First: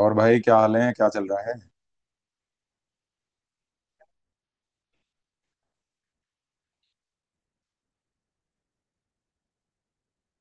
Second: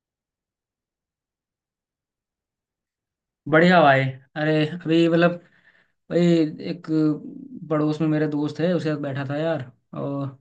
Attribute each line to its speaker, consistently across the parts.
Speaker 1: और भाई, क्या हाल है? क्या चल रहा है?
Speaker 2: बढ़िया भाई। अरे अभी मतलब भाई एक पड़ोस में मेरे दोस्त है उसके साथ बैठा था यार। और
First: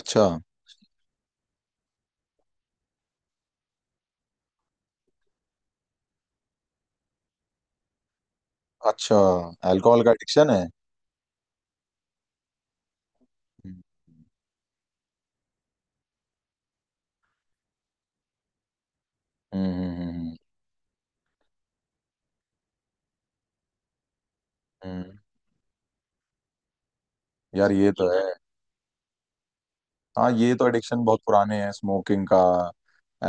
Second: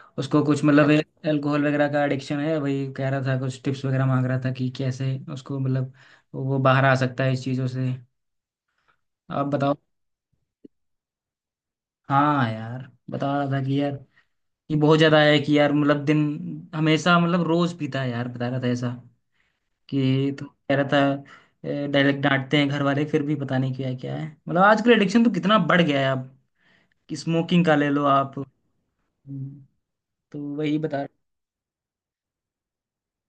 Speaker 1: अच्छा।
Speaker 2: उसको कुछ मतलब अच्छा अल्कोहल वगैरह का एडिक्शन है, वही कह रहा था, कुछ टिप्स वगैरह मांग रहा था कि कैसे उसको मतलब वो बाहर आ सकता है इस चीज़ों से।
Speaker 1: अच्छा,
Speaker 2: आप बताओ।
Speaker 1: अल्कोहल का एडिक्शन है?
Speaker 2: हाँ यार, बता रहा था
Speaker 1: हम्म।
Speaker 2: कि यार ये बहुत ज़्यादा है कि यार मतलब दिन हमेशा मतलब रोज़ पीता है यार, बता रहा था ऐसा।
Speaker 1: हम्म।
Speaker 2: कि तो कह रहा था डायरेक्ट डांटते हैं घर वाले फिर भी पता नहीं क्या क्या है। मतलब आजकल
Speaker 1: हम्म, हम्म।
Speaker 2: एडिक्शन तो कितना बढ़ गया है आप। कि स्मोकिंग
Speaker 1: यार,
Speaker 2: का ले
Speaker 1: ये
Speaker 2: लो
Speaker 1: तो है।
Speaker 2: आप। हम्म।
Speaker 1: हाँ,
Speaker 2: तो
Speaker 1: ये तो
Speaker 2: वही बता
Speaker 1: एडिक्शन
Speaker 2: रहा।
Speaker 1: बहुत पुराने हैं। स्मोकिंग का,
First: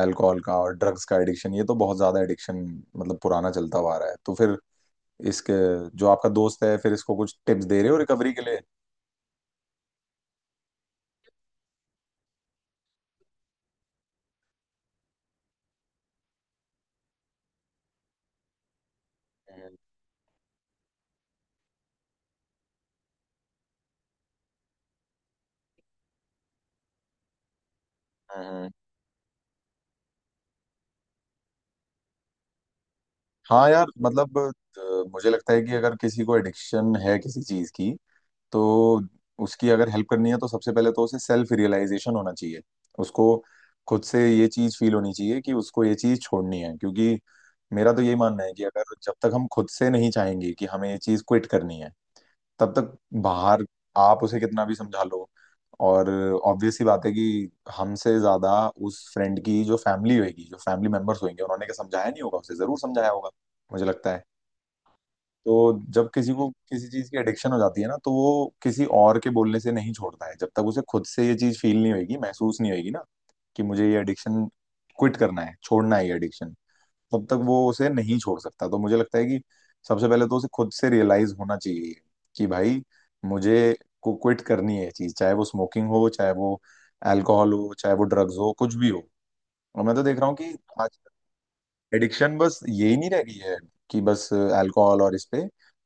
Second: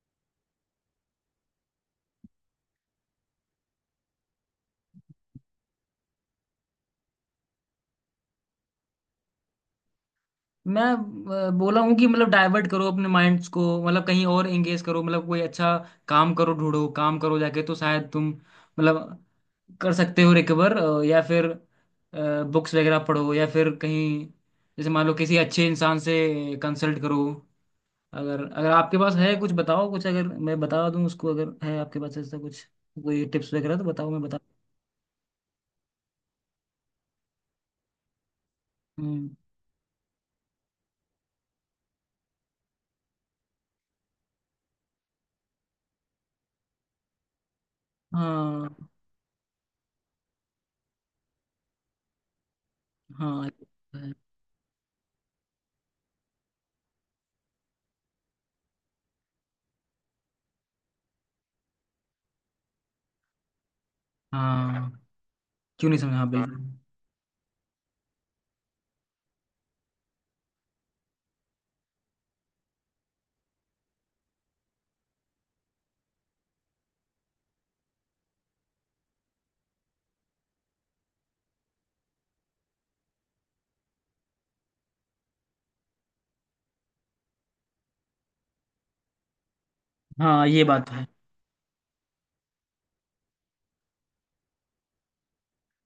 Speaker 1: अल्कोहल का और ड्रग्स का एडिक्शन, ये तो बहुत ज्यादा एडिक्शन मतलब पुराना चलता हुआ आ रहा है। तो फिर इसके, जो आपका दोस्त है, फिर इसको कुछ टिप्स दे रहे हो रिकवरी के लिए?
Speaker 2: मैं बोला हूँ कि मतलब डाइवर्ट करो अपने माइंड्स को, मतलब कहीं और एंगेज करो, मतलब कोई अच्छा काम करो, ढूंढो काम करो जाके, तो शायद तुम मतलब
Speaker 1: हम्म,
Speaker 2: कर सकते हो रिकवर। या फिर बुक्स वगैरह पढ़ो, या फिर कहीं जैसे मान लो किसी अच्छे इंसान से कंसल्ट करो। अगर
Speaker 1: हम्म।
Speaker 2: अगर आपके पास है कुछ बताओ, कुछ अगर मैं बता दूं उसको, अगर है आपके पास ऐसा कुछ कोई टिप्स
Speaker 1: हाँ
Speaker 2: वगैरह तो
Speaker 1: यार,
Speaker 2: बताओ, मैं
Speaker 1: मतलब
Speaker 2: बता।
Speaker 1: मुझे लगता है कि अगर किसी को एडिक्शन है किसी चीज की, तो
Speaker 2: हम्म।
Speaker 1: उसकी अगर हेल्प करनी है तो सबसे पहले तो उसे सेल्फ रियलाइजेशन होना चाहिए। उसको खुद से ये चीज फील होनी चाहिए कि उसको ये चीज छोड़नी है, क्योंकि मेरा तो यही मानना है कि
Speaker 2: हाँ
Speaker 1: अगर जब तक हम खुद से नहीं चाहेंगे कि हमें ये चीज क्विट करनी है, तब तक
Speaker 2: हाँ
Speaker 1: बाहर आप उसे कितना भी समझा लो। और ऑब्वियस सी बात है कि हमसे ज्यादा उस फ्रेंड की जो फैमिली होगी, जो फैमिली मेंबर्स होंगे, उन्होंने क्या समझाया नहीं होगा? उसे जरूर समझाया होगा, मुझे लगता है।
Speaker 2: हाँ,
Speaker 1: तो
Speaker 2: क्यों नहीं
Speaker 1: जब
Speaker 2: समझा, हाँ
Speaker 1: किसी को
Speaker 2: बिल्कुल।
Speaker 1: किसी चीज की एडिक्शन हो जाती है ना, तो वो किसी और के बोलने से नहीं छोड़ता है। जब तक उसे खुद से ये चीज फील नहीं होगी, महसूस नहीं होगी ना, कि मुझे ये एडिक्शन क्विट करना है, छोड़ना है ये एडिक्शन, तब तक वो उसे नहीं छोड़ सकता। तो मुझे लगता है कि सबसे पहले तो उसे खुद से रियलाइज होना चाहिए कि भाई, मुझे को क्विट करनी है ये चीज, चाहे वो स्मोकिंग हो, चाहे वो अल्कोहल हो, चाहे वो ड्रग्स हो, कुछ भी हो। और मैं तो देख रहा हूँ
Speaker 2: हाँ
Speaker 1: कि
Speaker 2: ये बात तो
Speaker 1: आज
Speaker 2: है।
Speaker 1: एडिक्शन बस यही नहीं रह गई है कि बस अल्कोहल, और इस पे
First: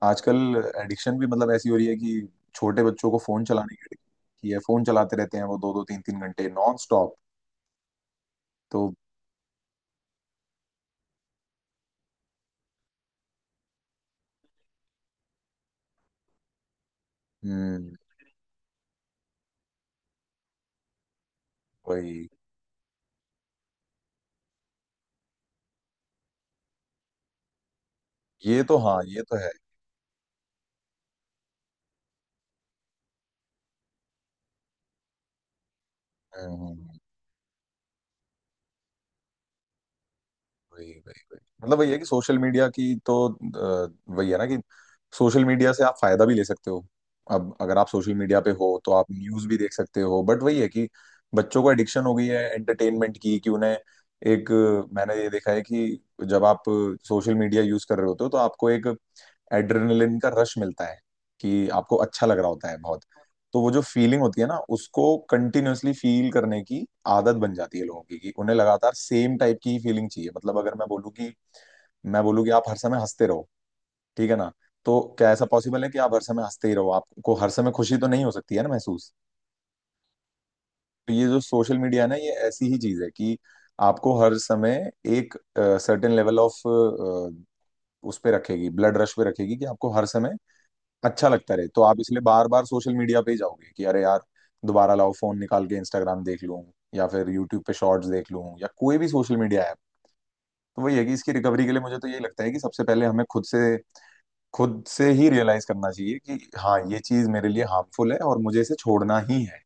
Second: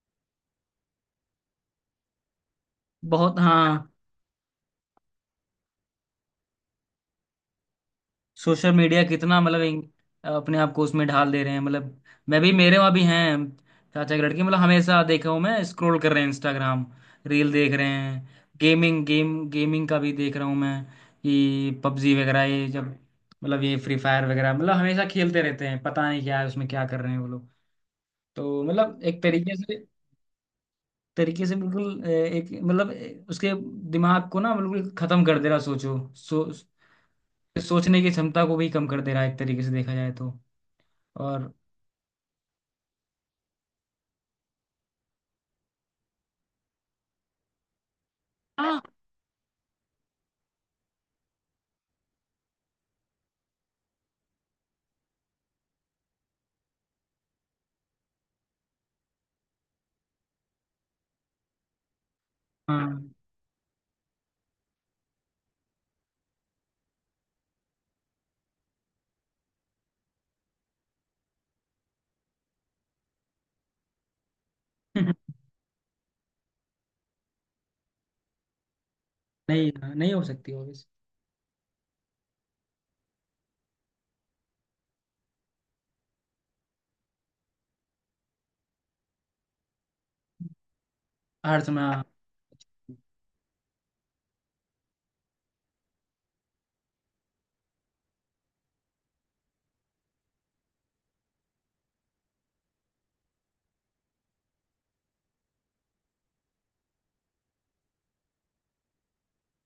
Speaker 1: आजकल एडिक्शन भी मतलब ऐसी हो रही है कि छोटे बच्चों को
Speaker 2: बहुत,
Speaker 1: फोन चलाने की
Speaker 2: हाँ।
Speaker 1: addiction की है। फोन चलाते रहते हैं वो दो दो तीन तीन घंटे नॉन स्टॉप।
Speaker 2: सोशल
Speaker 1: तो
Speaker 2: मीडिया कितना मतलब अपने आप को उसमें ढाल दे रहे हैं मतलब। मैं भी, मेरे वहाँ भी हैं चाचा के लड़के, मतलब हमेशा देखा हूँ मैं स्क्रॉल कर रहे हैं इंस्टाग्राम, रील देख रहे
Speaker 1: हम्म,
Speaker 2: हैं, गेमिंग, गेमिंग का भी देख रहा हूँ मैं कि पबजी
Speaker 1: वही।
Speaker 2: वगैरह ये, जब मतलब ये फ्री फायर वगैरह, मतलब हमेशा खेलते रहते हैं, पता नहीं क्या है उसमें, क्या कर रहे हैं वो लोग।
Speaker 1: ये
Speaker 2: तो
Speaker 1: तो
Speaker 2: मतलब
Speaker 1: हाँ, ये
Speaker 2: एक
Speaker 1: तो है।
Speaker 2: तरीके से बिल्कुल एक मतलब उसके दिमाग को ना बिल्कुल खत्म कर दे रहा। सोचो, सो
Speaker 1: हम्म हम्म, हम्म।
Speaker 2: सोचने की क्षमता को भी कम कर दे रहा है एक तरीके से देखा जाए तो।
Speaker 1: वही वही वही,
Speaker 2: और
Speaker 1: मतलब वही है कि सोशल मीडिया की तो वही है ना, कि सोशल मीडिया से आप फायदा भी ले सकते हो। अब अगर आप सोशल मीडिया पे हो
Speaker 2: हाँ
Speaker 1: तो आप न्यूज भी देख सकते हो, बट वही है कि बच्चों को एडिक्शन हो गई है एंटरटेनमेंट की, कि उन्हें एक मैंने ये देखा है कि जब आप सोशल मीडिया यूज कर रहे होते हो तो आपको एक एड्रेनलिन का रश मिलता है, कि आपको अच्छा लग रहा होता है बहुत।
Speaker 2: हाँ
Speaker 1: तो वो जो फीलिंग होती है ना, उसको कंटिन्यूअसली फील करने की आदत बन जाती है लोगों की, कि उन्हें लगातार सेम टाइप की ही फीलिंग चाहिए। मतलब अगर मैं बोलूँ कि आप हर समय हंसते रहो, ठीक है ना, तो क्या ऐसा पॉसिबल है कि आप हर समय हंसते ही रहो? आपको हर समय खुशी तो नहीं हो सकती है ना महसूस।
Speaker 2: नहीं, नहीं हो सकती ऑब्वियस।
Speaker 1: तो ये जो सोशल मीडिया है ना, ये ऐसी ही चीज है कि आपको हर समय एक सर्टेन लेवल ऑफ उस पे रखेगी, ब्लड रश पे रखेगी, कि आपको हर समय अच्छा लगता
Speaker 2: हर
Speaker 1: रहे।
Speaker 2: समय,
Speaker 1: तो आप
Speaker 2: हाँ।
Speaker 1: इसलिए बार बार सोशल मीडिया पे ही जाओगे कि अरे यार, दोबारा लाओ फोन निकाल के, इंस्टाग्राम देख लूं या फिर यूट्यूब पे शॉर्ट्स देख लूं, या कोई भी सोशल मीडिया ऐप। तो वही है कि इसकी रिकवरी के लिए मुझे तो ये लगता है कि सबसे पहले हमें खुद से, खुद से ही रियलाइज करना चाहिए कि हाँ, ये चीज मेरे लिए हार्मफुल है और मुझे इसे छोड़ना ही है।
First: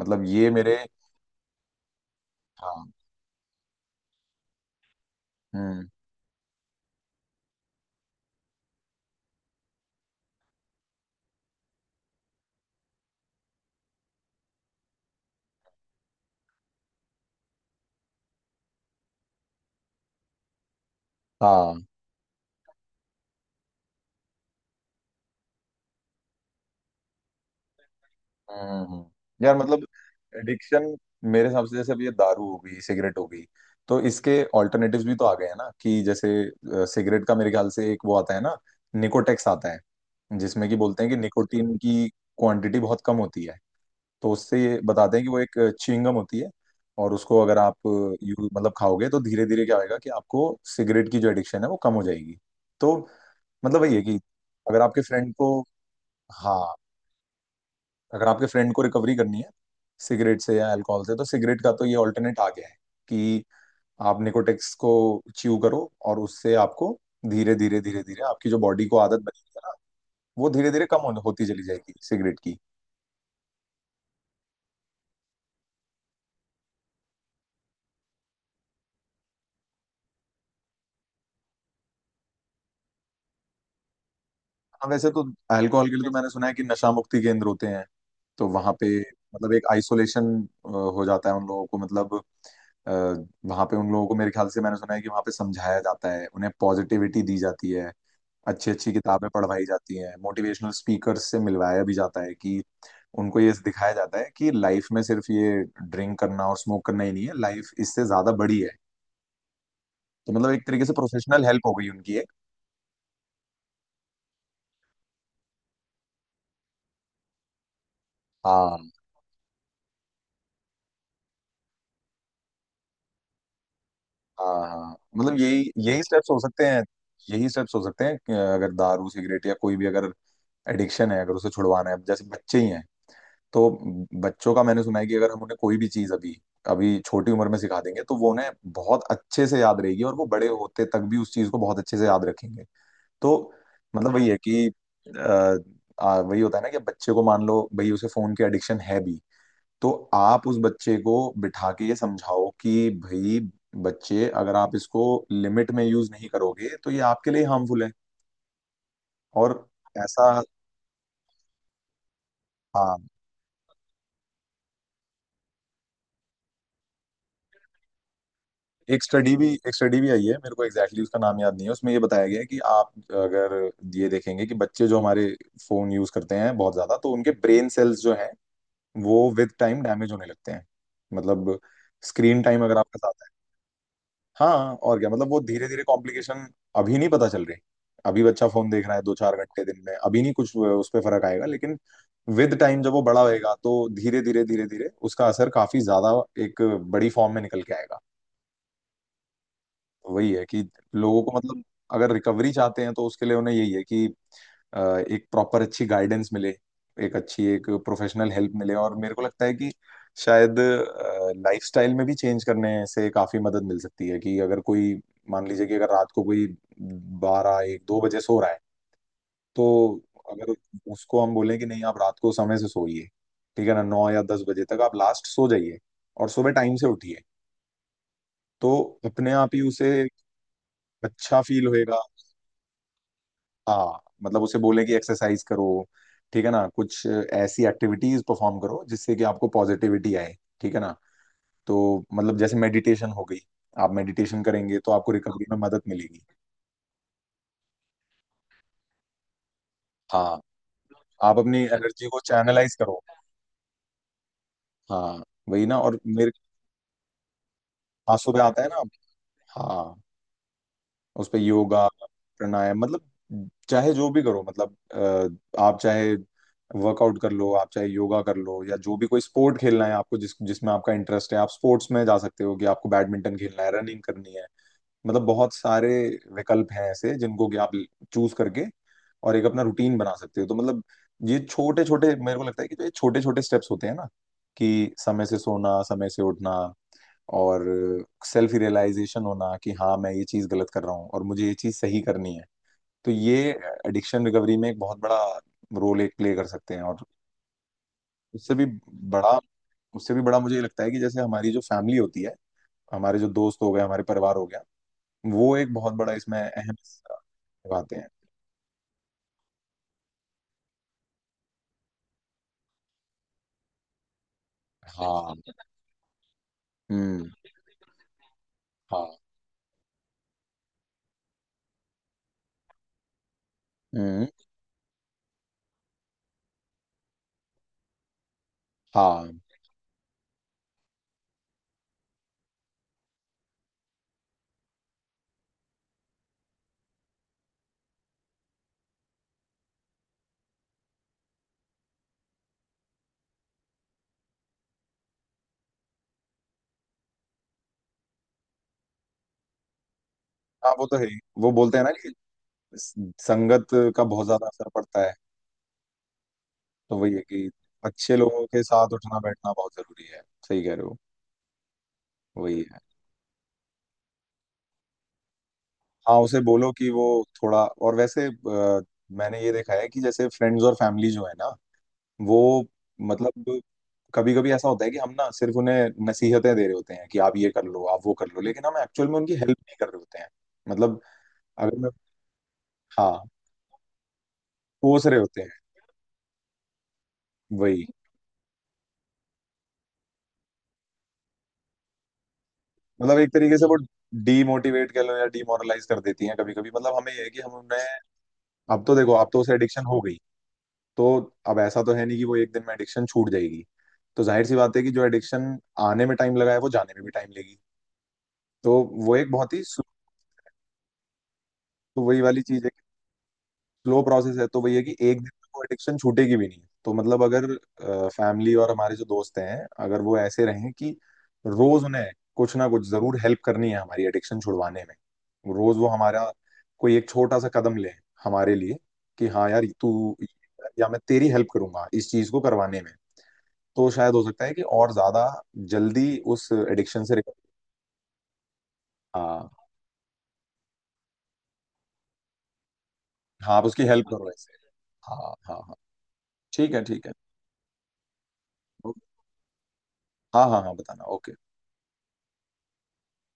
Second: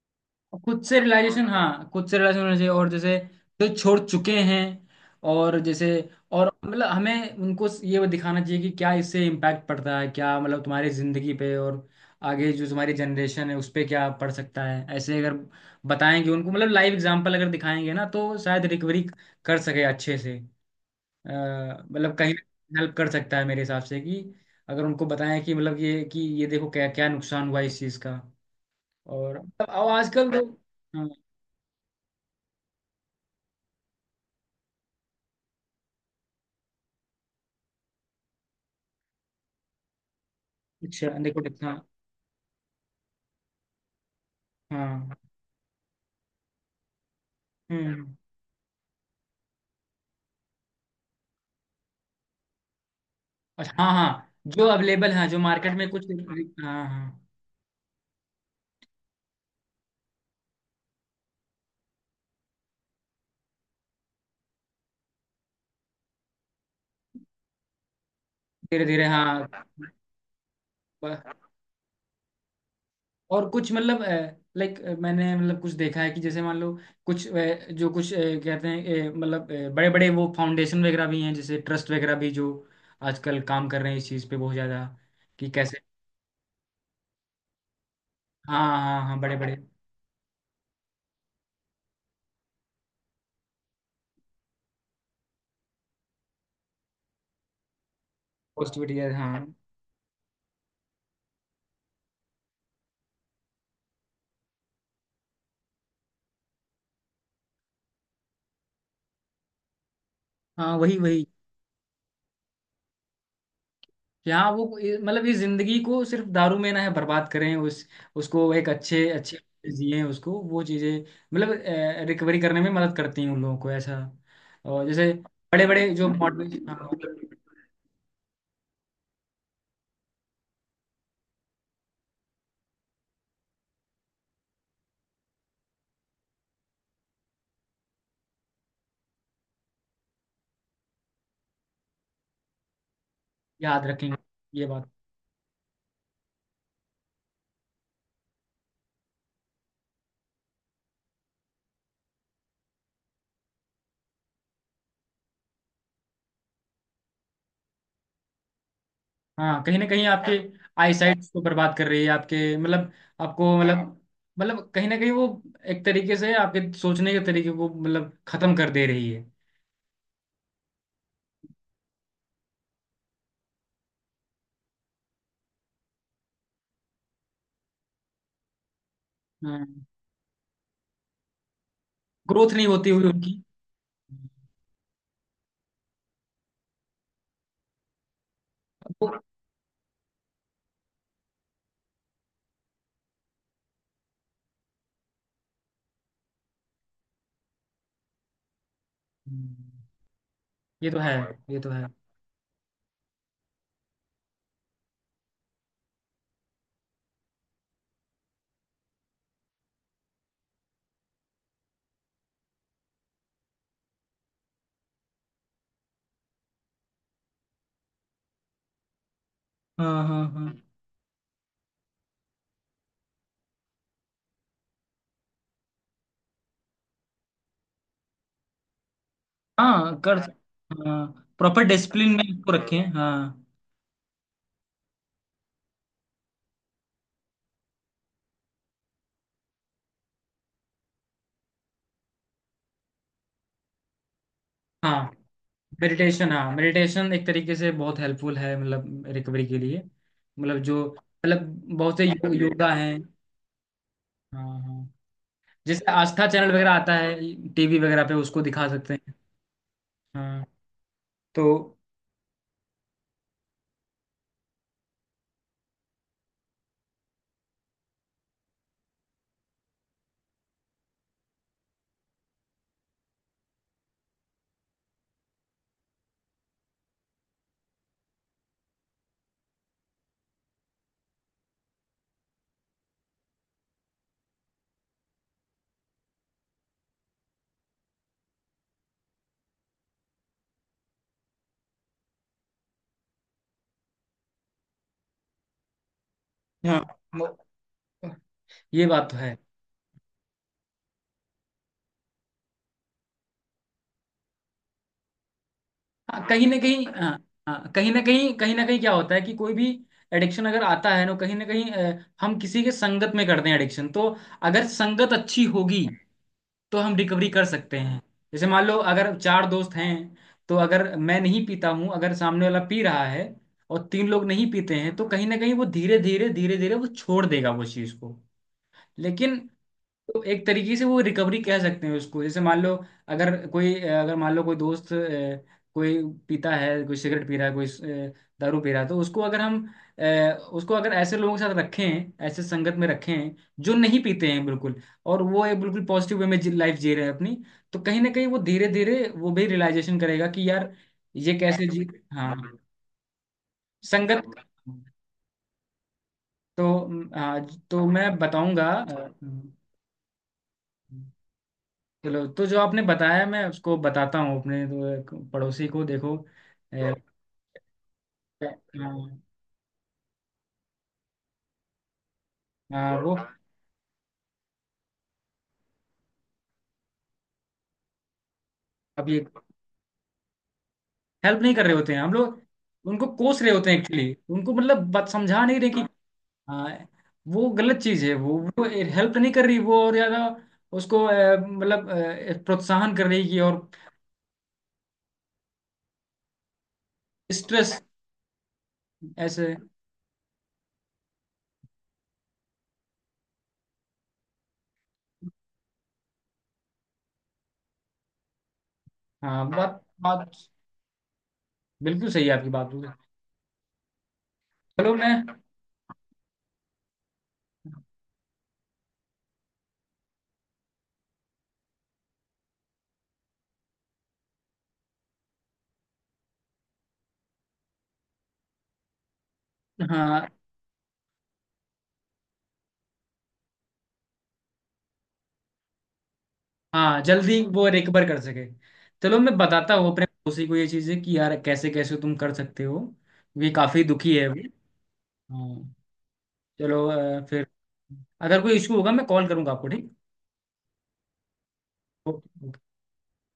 Speaker 1: मतलब ये मेरे
Speaker 2: खुद से रियलाइजेशन, हाँ खुद से रियलाइजेशन होना चाहिए।
Speaker 1: हाँ।
Speaker 2: और जैसे जो छोड़ चुके हैं और
Speaker 1: हम्म।
Speaker 2: जैसे, और मतलब हमें उनको ये दिखाना चाहिए कि क्या इससे इम्पैक्ट पड़ता है, क्या मतलब तुम्हारी ज़िंदगी पे, और आगे जो तुम्हारी जनरेशन है उस पे क्या पड़ सकता है। ऐसे अगर बताएंगे उनको, मतलब लाइव एग्जांपल अगर दिखाएंगे ना, तो शायद रिकवरी कर सके अच्छे से। अ,
Speaker 1: हाँ।
Speaker 2: मतलब कहीं हेल्प कर सकता है मेरे हिसाब से कि अगर उनको बताएं कि मतलब ये कि ये देखो क्या क्या नुकसान हुआ इस चीज़ का। और
Speaker 1: यार
Speaker 2: अब
Speaker 1: मतलब
Speaker 2: आजकल तो,
Speaker 1: एडिक्शन
Speaker 2: हाँ।
Speaker 1: मेरे हिसाब से, जैसे अब ये दारू हो गई, सिगरेट हो गई, तो इसके ऑल्टरनेटिव्स भी तो आ गए हैं ना, कि जैसे सिगरेट का मेरे ख्याल से एक वो आता है ना, निकोटेक्स आता है, जिसमें कि बोलते
Speaker 2: अच्छा,
Speaker 1: हैं कि
Speaker 2: देखो कितना।
Speaker 1: निकोटीन की क्वांटिटी बहुत कम होती है। तो उससे ये
Speaker 2: हाँ।
Speaker 1: बताते हैं कि वो एक च्युइंगम होती है, और उसको अगर आप
Speaker 2: हम्म।
Speaker 1: यू मतलब खाओगे, तो धीरे धीरे क्या होएगा कि आपको सिगरेट की जो एडिक्शन है वो कम हो जाएगी। तो
Speaker 2: अच्छा
Speaker 1: मतलब
Speaker 2: हाँ
Speaker 1: वही है कि
Speaker 2: हाँ, जो
Speaker 1: अगर आपके
Speaker 2: अवेलेबल है
Speaker 1: फ्रेंड
Speaker 2: जो
Speaker 1: को,
Speaker 2: मार्केट में कुछ।
Speaker 1: हाँ,
Speaker 2: हाँ हाँ।
Speaker 1: अगर आपके फ्रेंड को रिकवरी करनी है सिगरेट से या अल्कोहल से, तो सिगरेट का तो ये ऑल्टरनेट आ गया है कि आप निकोटेक्स को च्यू करो, और उससे आपको धीरे धीरे धीरे धीरे आपकी जो
Speaker 2: धीरे
Speaker 1: बॉडी को
Speaker 2: धीरे,
Speaker 1: आदत बनी है
Speaker 2: हाँ।
Speaker 1: ना, वो धीरे धीरे कम होती
Speaker 2: ब-
Speaker 1: चली जाएगी सिगरेट की।
Speaker 2: और कुछ मतलब लाइक मैंने मतलब कुछ देखा है कि जैसे मान लो कुछ जो कुछ कहते हैं मतलब बड़े बड़े वो फाउंडेशन वगैरह भी हैं, जैसे ट्रस्ट वगैरह भी, जो आजकल काम कर रहे हैं इस चीज़ पे बहुत ज़्यादा,
Speaker 1: हाँ वैसे तो
Speaker 2: कि कैसे।
Speaker 1: अल्कोहल के लिए तो मैंने सुना है कि नशा मुक्ति केंद्र होते हैं। तो
Speaker 2: हाँ
Speaker 1: वहां पे
Speaker 2: हाँ हाँ, बड़े
Speaker 1: मतलब
Speaker 2: बड़े।
Speaker 1: एक आइसोलेशन हो जाता है उन लोगों को। मतलब अ, वहां पे उन लोगों को, मेरे ख्याल से मैंने सुना है कि वहां पे समझाया जाता है उन्हें, पॉजिटिविटी दी जाती है, अच्छी अच्छी
Speaker 2: पॉजिटिविटी,
Speaker 1: किताबें
Speaker 2: हाँ।
Speaker 1: पढ़वाई जाती हैं, मोटिवेशनल स्पीकर्स से मिलवाया भी जाता है, कि उनको ये दिखाया जाता है कि लाइफ में सिर्फ ये ड्रिंक करना और स्मोक करना ही नहीं है, लाइफ इससे ज्यादा बड़ी है। तो मतलब एक
Speaker 2: हाँ
Speaker 1: तरीके से
Speaker 2: वही वही।
Speaker 1: प्रोफेशनल हेल्प हो गई उनकी एक।
Speaker 2: यहाँ वो मतलब इस जिंदगी को सिर्फ दारू में ना है बर्बाद करें, उस उसको एक
Speaker 1: हाँ
Speaker 2: अच्छे अच्छे जिए, उसको वो चीजें मतलब रिकवरी करने में मदद करती हैं उन लोगों को ऐसा।
Speaker 1: हाँ
Speaker 2: और
Speaker 1: हाँ,
Speaker 2: जैसे
Speaker 1: मतलब
Speaker 2: बड़े
Speaker 1: यही
Speaker 2: बड़े
Speaker 1: यही
Speaker 2: जो
Speaker 1: स्टेप्स हो
Speaker 2: मॉडल,
Speaker 1: सकते हैं।
Speaker 2: हाँ।
Speaker 1: यही स्टेप्स हो सकते हैं कि अगर दारू, सिगरेट या कोई भी अगर एडिक्शन है, अगर उसे छुड़वाना है, अब जैसे बच्चे ही हैं, तो बच्चों का मैंने सुना है कि अगर हम उन्हें कोई भी चीज अभी, अभी छोटी उम्र में सिखा देंगे, तो वो उन्हें बहुत अच्छे से याद रहेगी, और वो बड़े होते तक भी उस चीज को बहुत अच्छे से याद रखेंगे। तो
Speaker 2: याद
Speaker 1: मतलब
Speaker 2: रखेंगे,
Speaker 1: वही है
Speaker 2: ये
Speaker 1: कि
Speaker 2: बात।
Speaker 1: अ, वही होता है ना, कि बच्चे को, मान लो भाई, उसे फोन की एडिक्शन है भी, तो आप उस बच्चे को बिठा के ये समझाओ कि भाई बच्चे, अगर आप इसको लिमिट में यूज नहीं करोगे तो ये आपके लिए हार्मफुल है, और
Speaker 2: हाँ, कहीं ना कहीं
Speaker 1: ऐसा।
Speaker 2: आपके आईसाइट को बर्बाद कर रही है, आपके मतलब
Speaker 1: हाँ
Speaker 2: आपको मतलब, मतलब कहीं ना कहीं वो एक तरीके से आपके सोचने के तरीके को मतलब खत्म कर दे
Speaker 1: एक
Speaker 2: रही है।
Speaker 1: स्टडी भी, एक स्टडी भी आई है, मेरे को एग्जैक्टली exactly उसका नाम याद नहीं है, उसमें ये बताया गया है कि आप अगर ये देखेंगे कि बच्चे जो हमारे फोन यूज करते हैं बहुत ज्यादा, तो उनके ब्रेन सेल्स जो हैं वो विद टाइम डैमेज होने लगते हैं। मतलब स्क्रीन
Speaker 2: ग्रोथ
Speaker 1: टाइम
Speaker 2: नहीं
Speaker 1: अगर
Speaker 2: होती
Speaker 1: आपके
Speaker 2: हुई
Speaker 1: साथ है,
Speaker 2: उनकी।
Speaker 1: हाँ और क्या मतलब वो धीरे धीरे कॉम्प्लिकेशन अभी नहीं पता चल रही। अभी बच्चा फोन देख रहा है दो चार घंटे दिन में, अभी नहीं कुछ उस पर फर्क आएगा, लेकिन विद टाइम जब वो बड़ा होएगा, तो धीरे धीरे धीरे धीरे उसका असर काफी ज्यादा एक बड़ी फॉर्म में निकल के आएगा।
Speaker 2: वो-
Speaker 1: वही है कि
Speaker 2: ये तो है,
Speaker 1: लोगों को
Speaker 2: और ये
Speaker 1: मतलब
Speaker 2: तो है।
Speaker 1: अगर रिकवरी चाहते हैं, तो उसके लिए उन्हें यही है कि अ, एक प्रॉपर अच्छी गाइडेंस मिले, एक अच्छी एक प्रोफेशनल हेल्प मिले, और मेरे को लगता है कि शायद लाइफस्टाइल में भी चेंज करने से काफी मदद मिल सकती है। कि अगर कोई, मान लीजिए कि अगर रात को कोई बारह एक दो बजे सो रहा है, तो
Speaker 2: हाँ हाँ हाँ।
Speaker 1: अगर उसको हम बोलें कि नहीं, आप रात को समय से सोइए, ठीक है ना, नौ या दस बजे तक आप लास्ट सो जाइए और सुबह टाइम से उठिए, तो अपने आप ही उसे
Speaker 2: हाँ,
Speaker 1: अच्छा
Speaker 2: प्रॉपर
Speaker 1: फील होएगा।
Speaker 2: डिसिप्लिन में इसको रखें, हाँ।
Speaker 1: हाँ, मतलब उसे बोले कि एक्सरसाइज करो, ठीक है ना, कुछ ऐसी एक्टिविटीज परफॉर्म करो जिससे कि आपको पॉजिटिविटी आए, ठीक है ना। तो मतलब जैसे मेडिटेशन हो गई, आप मेडिटेशन करेंगे तो
Speaker 2: हाँ।
Speaker 1: आपको रिकवरी में मदद मिलेगी।
Speaker 2: मेडिटेशन, हाँ मेडिटेशन एक तरीके से बहुत हेल्पफुल है मतलब रिकवरी के लिए।
Speaker 1: हाँ,
Speaker 2: मतलब जो
Speaker 1: आप
Speaker 2: मतलब
Speaker 1: अपनी
Speaker 2: बहुत से
Speaker 1: एनर्जी को
Speaker 2: योगा
Speaker 1: चैनलाइज
Speaker 2: हैं।
Speaker 1: करो।
Speaker 2: हाँ हाँ।
Speaker 1: हाँ, वही ना।
Speaker 2: जैसे
Speaker 1: और
Speaker 2: आस्था
Speaker 1: मेरे,
Speaker 2: चैनल वगैरह आता है टीवी वगैरह पे,
Speaker 1: हाँ सुबह
Speaker 2: उसको
Speaker 1: आता है
Speaker 2: दिखा
Speaker 1: ना।
Speaker 2: सकते हैं।
Speaker 1: हाँ,
Speaker 2: हाँ।
Speaker 1: उस पे
Speaker 2: तो,
Speaker 1: योगा, प्राणायाम, मतलब चाहे जो भी करो, मतलब आप चाहे वर्कआउट कर लो, आप चाहे योगा कर लो, या जो भी कोई स्पोर्ट खेलना है आपको, जिस जिसमें आपका इंटरेस्ट है, आप स्पोर्ट्स में जा सकते हो कि आपको बैडमिंटन खेलना है, रनिंग करनी है। मतलब बहुत सारे विकल्प हैं ऐसे जिनको कि आप चूज करके और एक अपना रूटीन बना सकते हो। तो मतलब ये छोटे छोटे, मेरे को लगता है कि जो ये छोटे छोटे स्टेप्स होते हैं ना, कि समय से सोना, समय से उठना, और सेल्फ रियलाइजेशन होना कि हाँ, मैं ये चीज़ गलत कर रहा हूँ और मुझे ये चीज़ सही करनी है, तो ये एडिक्शन रिकवरी में एक बहुत बड़ा रोल एक प्ले कर सकते
Speaker 2: हाँ।
Speaker 1: हैं। और
Speaker 2: वो-
Speaker 1: उससे भी
Speaker 2: ये बात तो है।
Speaker 1: बड़ा, उससे भी बड़ा मुझे ये लगता है कि जैसे हमारी जो फैमिली होती है, हमारे जो दोस्त हो गए, हमारे परिवार हो गया, वो एक बहुत बड़ा
Speaker 2: हाँ
Speaker 1: इसमें
Speaker 2: कहीं ना
Speaker 1: अहम
Speaker 2: कहीं, हाँ।
Speaker 1: हिस्सा
Speaker 2: हाँ कहीं
Speaker 1: निभाते
Speaker 2: ना
Speaker 1: हैं।
Speaker 2: कहीं कहीं ना कहीं क्या होता है कि कोई भी एडिक्शन अगर आता है ना, कहीं ना कहीं हम किसी के संगत में करते हैं एडिक्शन। तो अगर संगत अच्छी
Speaker 1: हाँ।
Speaker 2: होगी तो हम रिकवरी
Speaker 1: हम्म।
Speaker 2: कर सकते हैं। जैसे मान लो
Speaker 1: हाँ।
Speaker 2: अगर चार दोस्त हैं, तो अगर मैं नहीं पीता हूँ, अगर सामने वाला पी रहा है और तीन लोग
Speaker 1: हम्म।
Speaker 2: नहीं पीते हैं, तो कहीं ना कहीं वो धीरे धीरे धीरे धीरे वो छोड़ देगा वो चीज़ को।
Speaker 1: हाँ
Speaker 2: लेकिन तो एक तरीके से वो रिकवरी कह सकते हैं उसको। जैसे मान लो अगर मान लो कोई दोस्त कोई पीता है, कोई सिगरेट पी रहा है, कोई दारू पी रहा है, तो उसको अगर हम अ, उसको अगर ऐसे लोगों के साथ रखें, ऐसे संगत में रखें जो नहीं पीते हैं बिल्कुल, और वो एक बिल्कुल पॉजिटिव वे में लाइफ जी रहे हैं अपनी, तो कहीं ना कहीं वो धीरे धीरे वो भी रियलाइजेशन करेगा कि
Speaker 1: हाँ,
Speaker 2: यार
Speaker 1: वो तो है ही।
Speaker 2: ये
Speaker 1: वो
Speaker 2: कैसे
Speaker 1: बोलते हैं
Speaker 2: जी।
Speaker 1: ना कि
Speaker 2: हाँ,
Speaker 1: संगत का बहुत
Speaker 2: संगत।
Speaker 1: ज्यादा असर पड़ता है।
Speaker 2: तो
Speaker 1: तो वही है
Speaker 2: हाँ
Speaker 1: कि
Speaker 2: तो मैं
Speaker 1: अच्छे लोगों के
Speaker 2: बताऊंगा।
Speaker 1: साथ उठना बैठना बहुत जरूरी है। सही कह रहे
Speaker 2: अ,
Speaker 1: हो।
Speaker 2: चलो, तो जो
Speaker 1: वही है।
Speaker 2: आपने बताया मैं उसको बताता हूँ अपने तो एक पड़ोसी को, देखो।
Speaker 1: हाँ, उसे बोलो कि
Speaker 2: अ,
Speaker 1: वो थोड़ा और वैसे
Speaker 2: हाँ।
Speaker 1: मैंने ये देखा है कि जैसे फ्रेंड्स और फैमिली जो है ना, वो
Speaker 2: हाँ, वो,
Speaker 1: मतलब कभी कभी ऐसा होता है कि हम ना सिर्फ उन्हें नसीहतें दे रहे होते हैं कि आप ये कर लो, आप वो कर लो, लेकिन हम
Speaker 2: अब
Speaker 1: एक्चुअल में
Speaker 2: ये
Speaker 1: उनकी हेल्प नहीं कर रहे होते हैं। मतलब
Speaker 2: हेल्प नहीं कर रहे
Speaker 1: अगर मैं,
Speaker 2: होते हैं हम लोग, उनको
Speaker 1: हाँ
Speaker 2: कोस रहे होते हैं एक्चुअली, उनको मतलब
Speaker 1: कोस
Speaker 2: बात
Speaker 1: रहे होते
Speaker 2: समझा
Speaker 1: हैं।
Speaker 2: नहीं रहे कि। हाँ, वो गलत
Speaker 1: वही,
Speaker 2: चीज़ है। वो हेल्प नहीं कर रही वो, और ज़्यादा उसको मतलब प्रोत्साहन कर
Speaker 1: मतलब
Speaker 2: रही
Speaker 1: एक
Speaker 2: कि,
Speaker 1: तरीके
Speaker 2: और
Speaker 1: से वो डीमोटिवेट कर लो या डीमोरलाइज कर देती हैं कभी कभी, मतलब हमें ये है कि हम
Speaker 2: स्ट्रेस
Speaker 1: उन्हें, अब तो देखो अब तो उसे
Speaker 2: ऐसे।
Speaker 1: एडिक्शन हो गई है, तो अब ऐसा तो है नहीं कि वो एक दिन में एडिक्शन छूट जाएगी। तो जाहिर सी बात है कि जो एडिक्शन आने में टाइम लगा है, वो जाने में भी टाइम लेगी। तो वो एक
Speaker 2: हाँ,
Speaker 1: बहुत ही
Speaker 2: बात
Speaker 1: slow-,
Speaker 2: बात
Speaker 1: तो
Speaker 2: बिल्कुल
Speaker 1: वही
Speaker 2: सही है
Speaker 1: वाली
Speaker 2: आपकी
Speaker 1: चीज है,
Speaker 2: बात।
Speaker 1: स्लो प्रोसेस है। तो वही है कि
Speaker 2: चलो
Speaker 1: एक
Speaker 2: मैं
Speaker 1: दिन में वो एडिक्शन छूटेगी भी नहीं। तो मतलब अगर फैमिली और हमारे जो दोस्त हैं, अगर वो ऐसे रहें कि रोज उन्हें कुछ ना कुछ जरूर हेल्प करनी है हमारी एडिक्शन छुड़वाने में, रोज वो हमारा कोई एक छोटा सा कदम ले हमारे लिए, कि हाँ यार, तू
Speaker 2: हाँ
Speaker 1: या मैं तेरी हेल्प करूंगा इस चीज को करवाने में, तो शायद हो सकता है कि और ज्यादा जल्दी उस
Speaker 2: हाँ,
Speaker 1: एडिक्शन से रिकवर।
Speaker 2: जल्दी वो रिकवर कर सके। चलो, मैं
Speaker 1: हाँ
Speaker 2: बताता हूँ अपने पड़ोसी को ये चीज़ें, कि यार कैसे कैसे तुम कर सकते हो। ये
Speaker 1: हाँ, आप उसकी
Speaker 2: काफ़ी
Speaker 1: हेल्प
Speaker 2: दुखी है
Speaker 1: करो
Speaker 2: वो।
Speaker 1: ऐसे। हाँ हाँ
Speaker 2: हाँ।
Speaker 1: हाँ। ठीक है,
Speaker 2: चलो
Speaker 1: ठीक है।
Speaker 2: फिर अगर कोई इशू होगा मैं कॉल करूँगा आपको, ठीक।
Speaker 1: हाँ हाँ हाँ, बताना। ओके।
Speaker 2: ओके।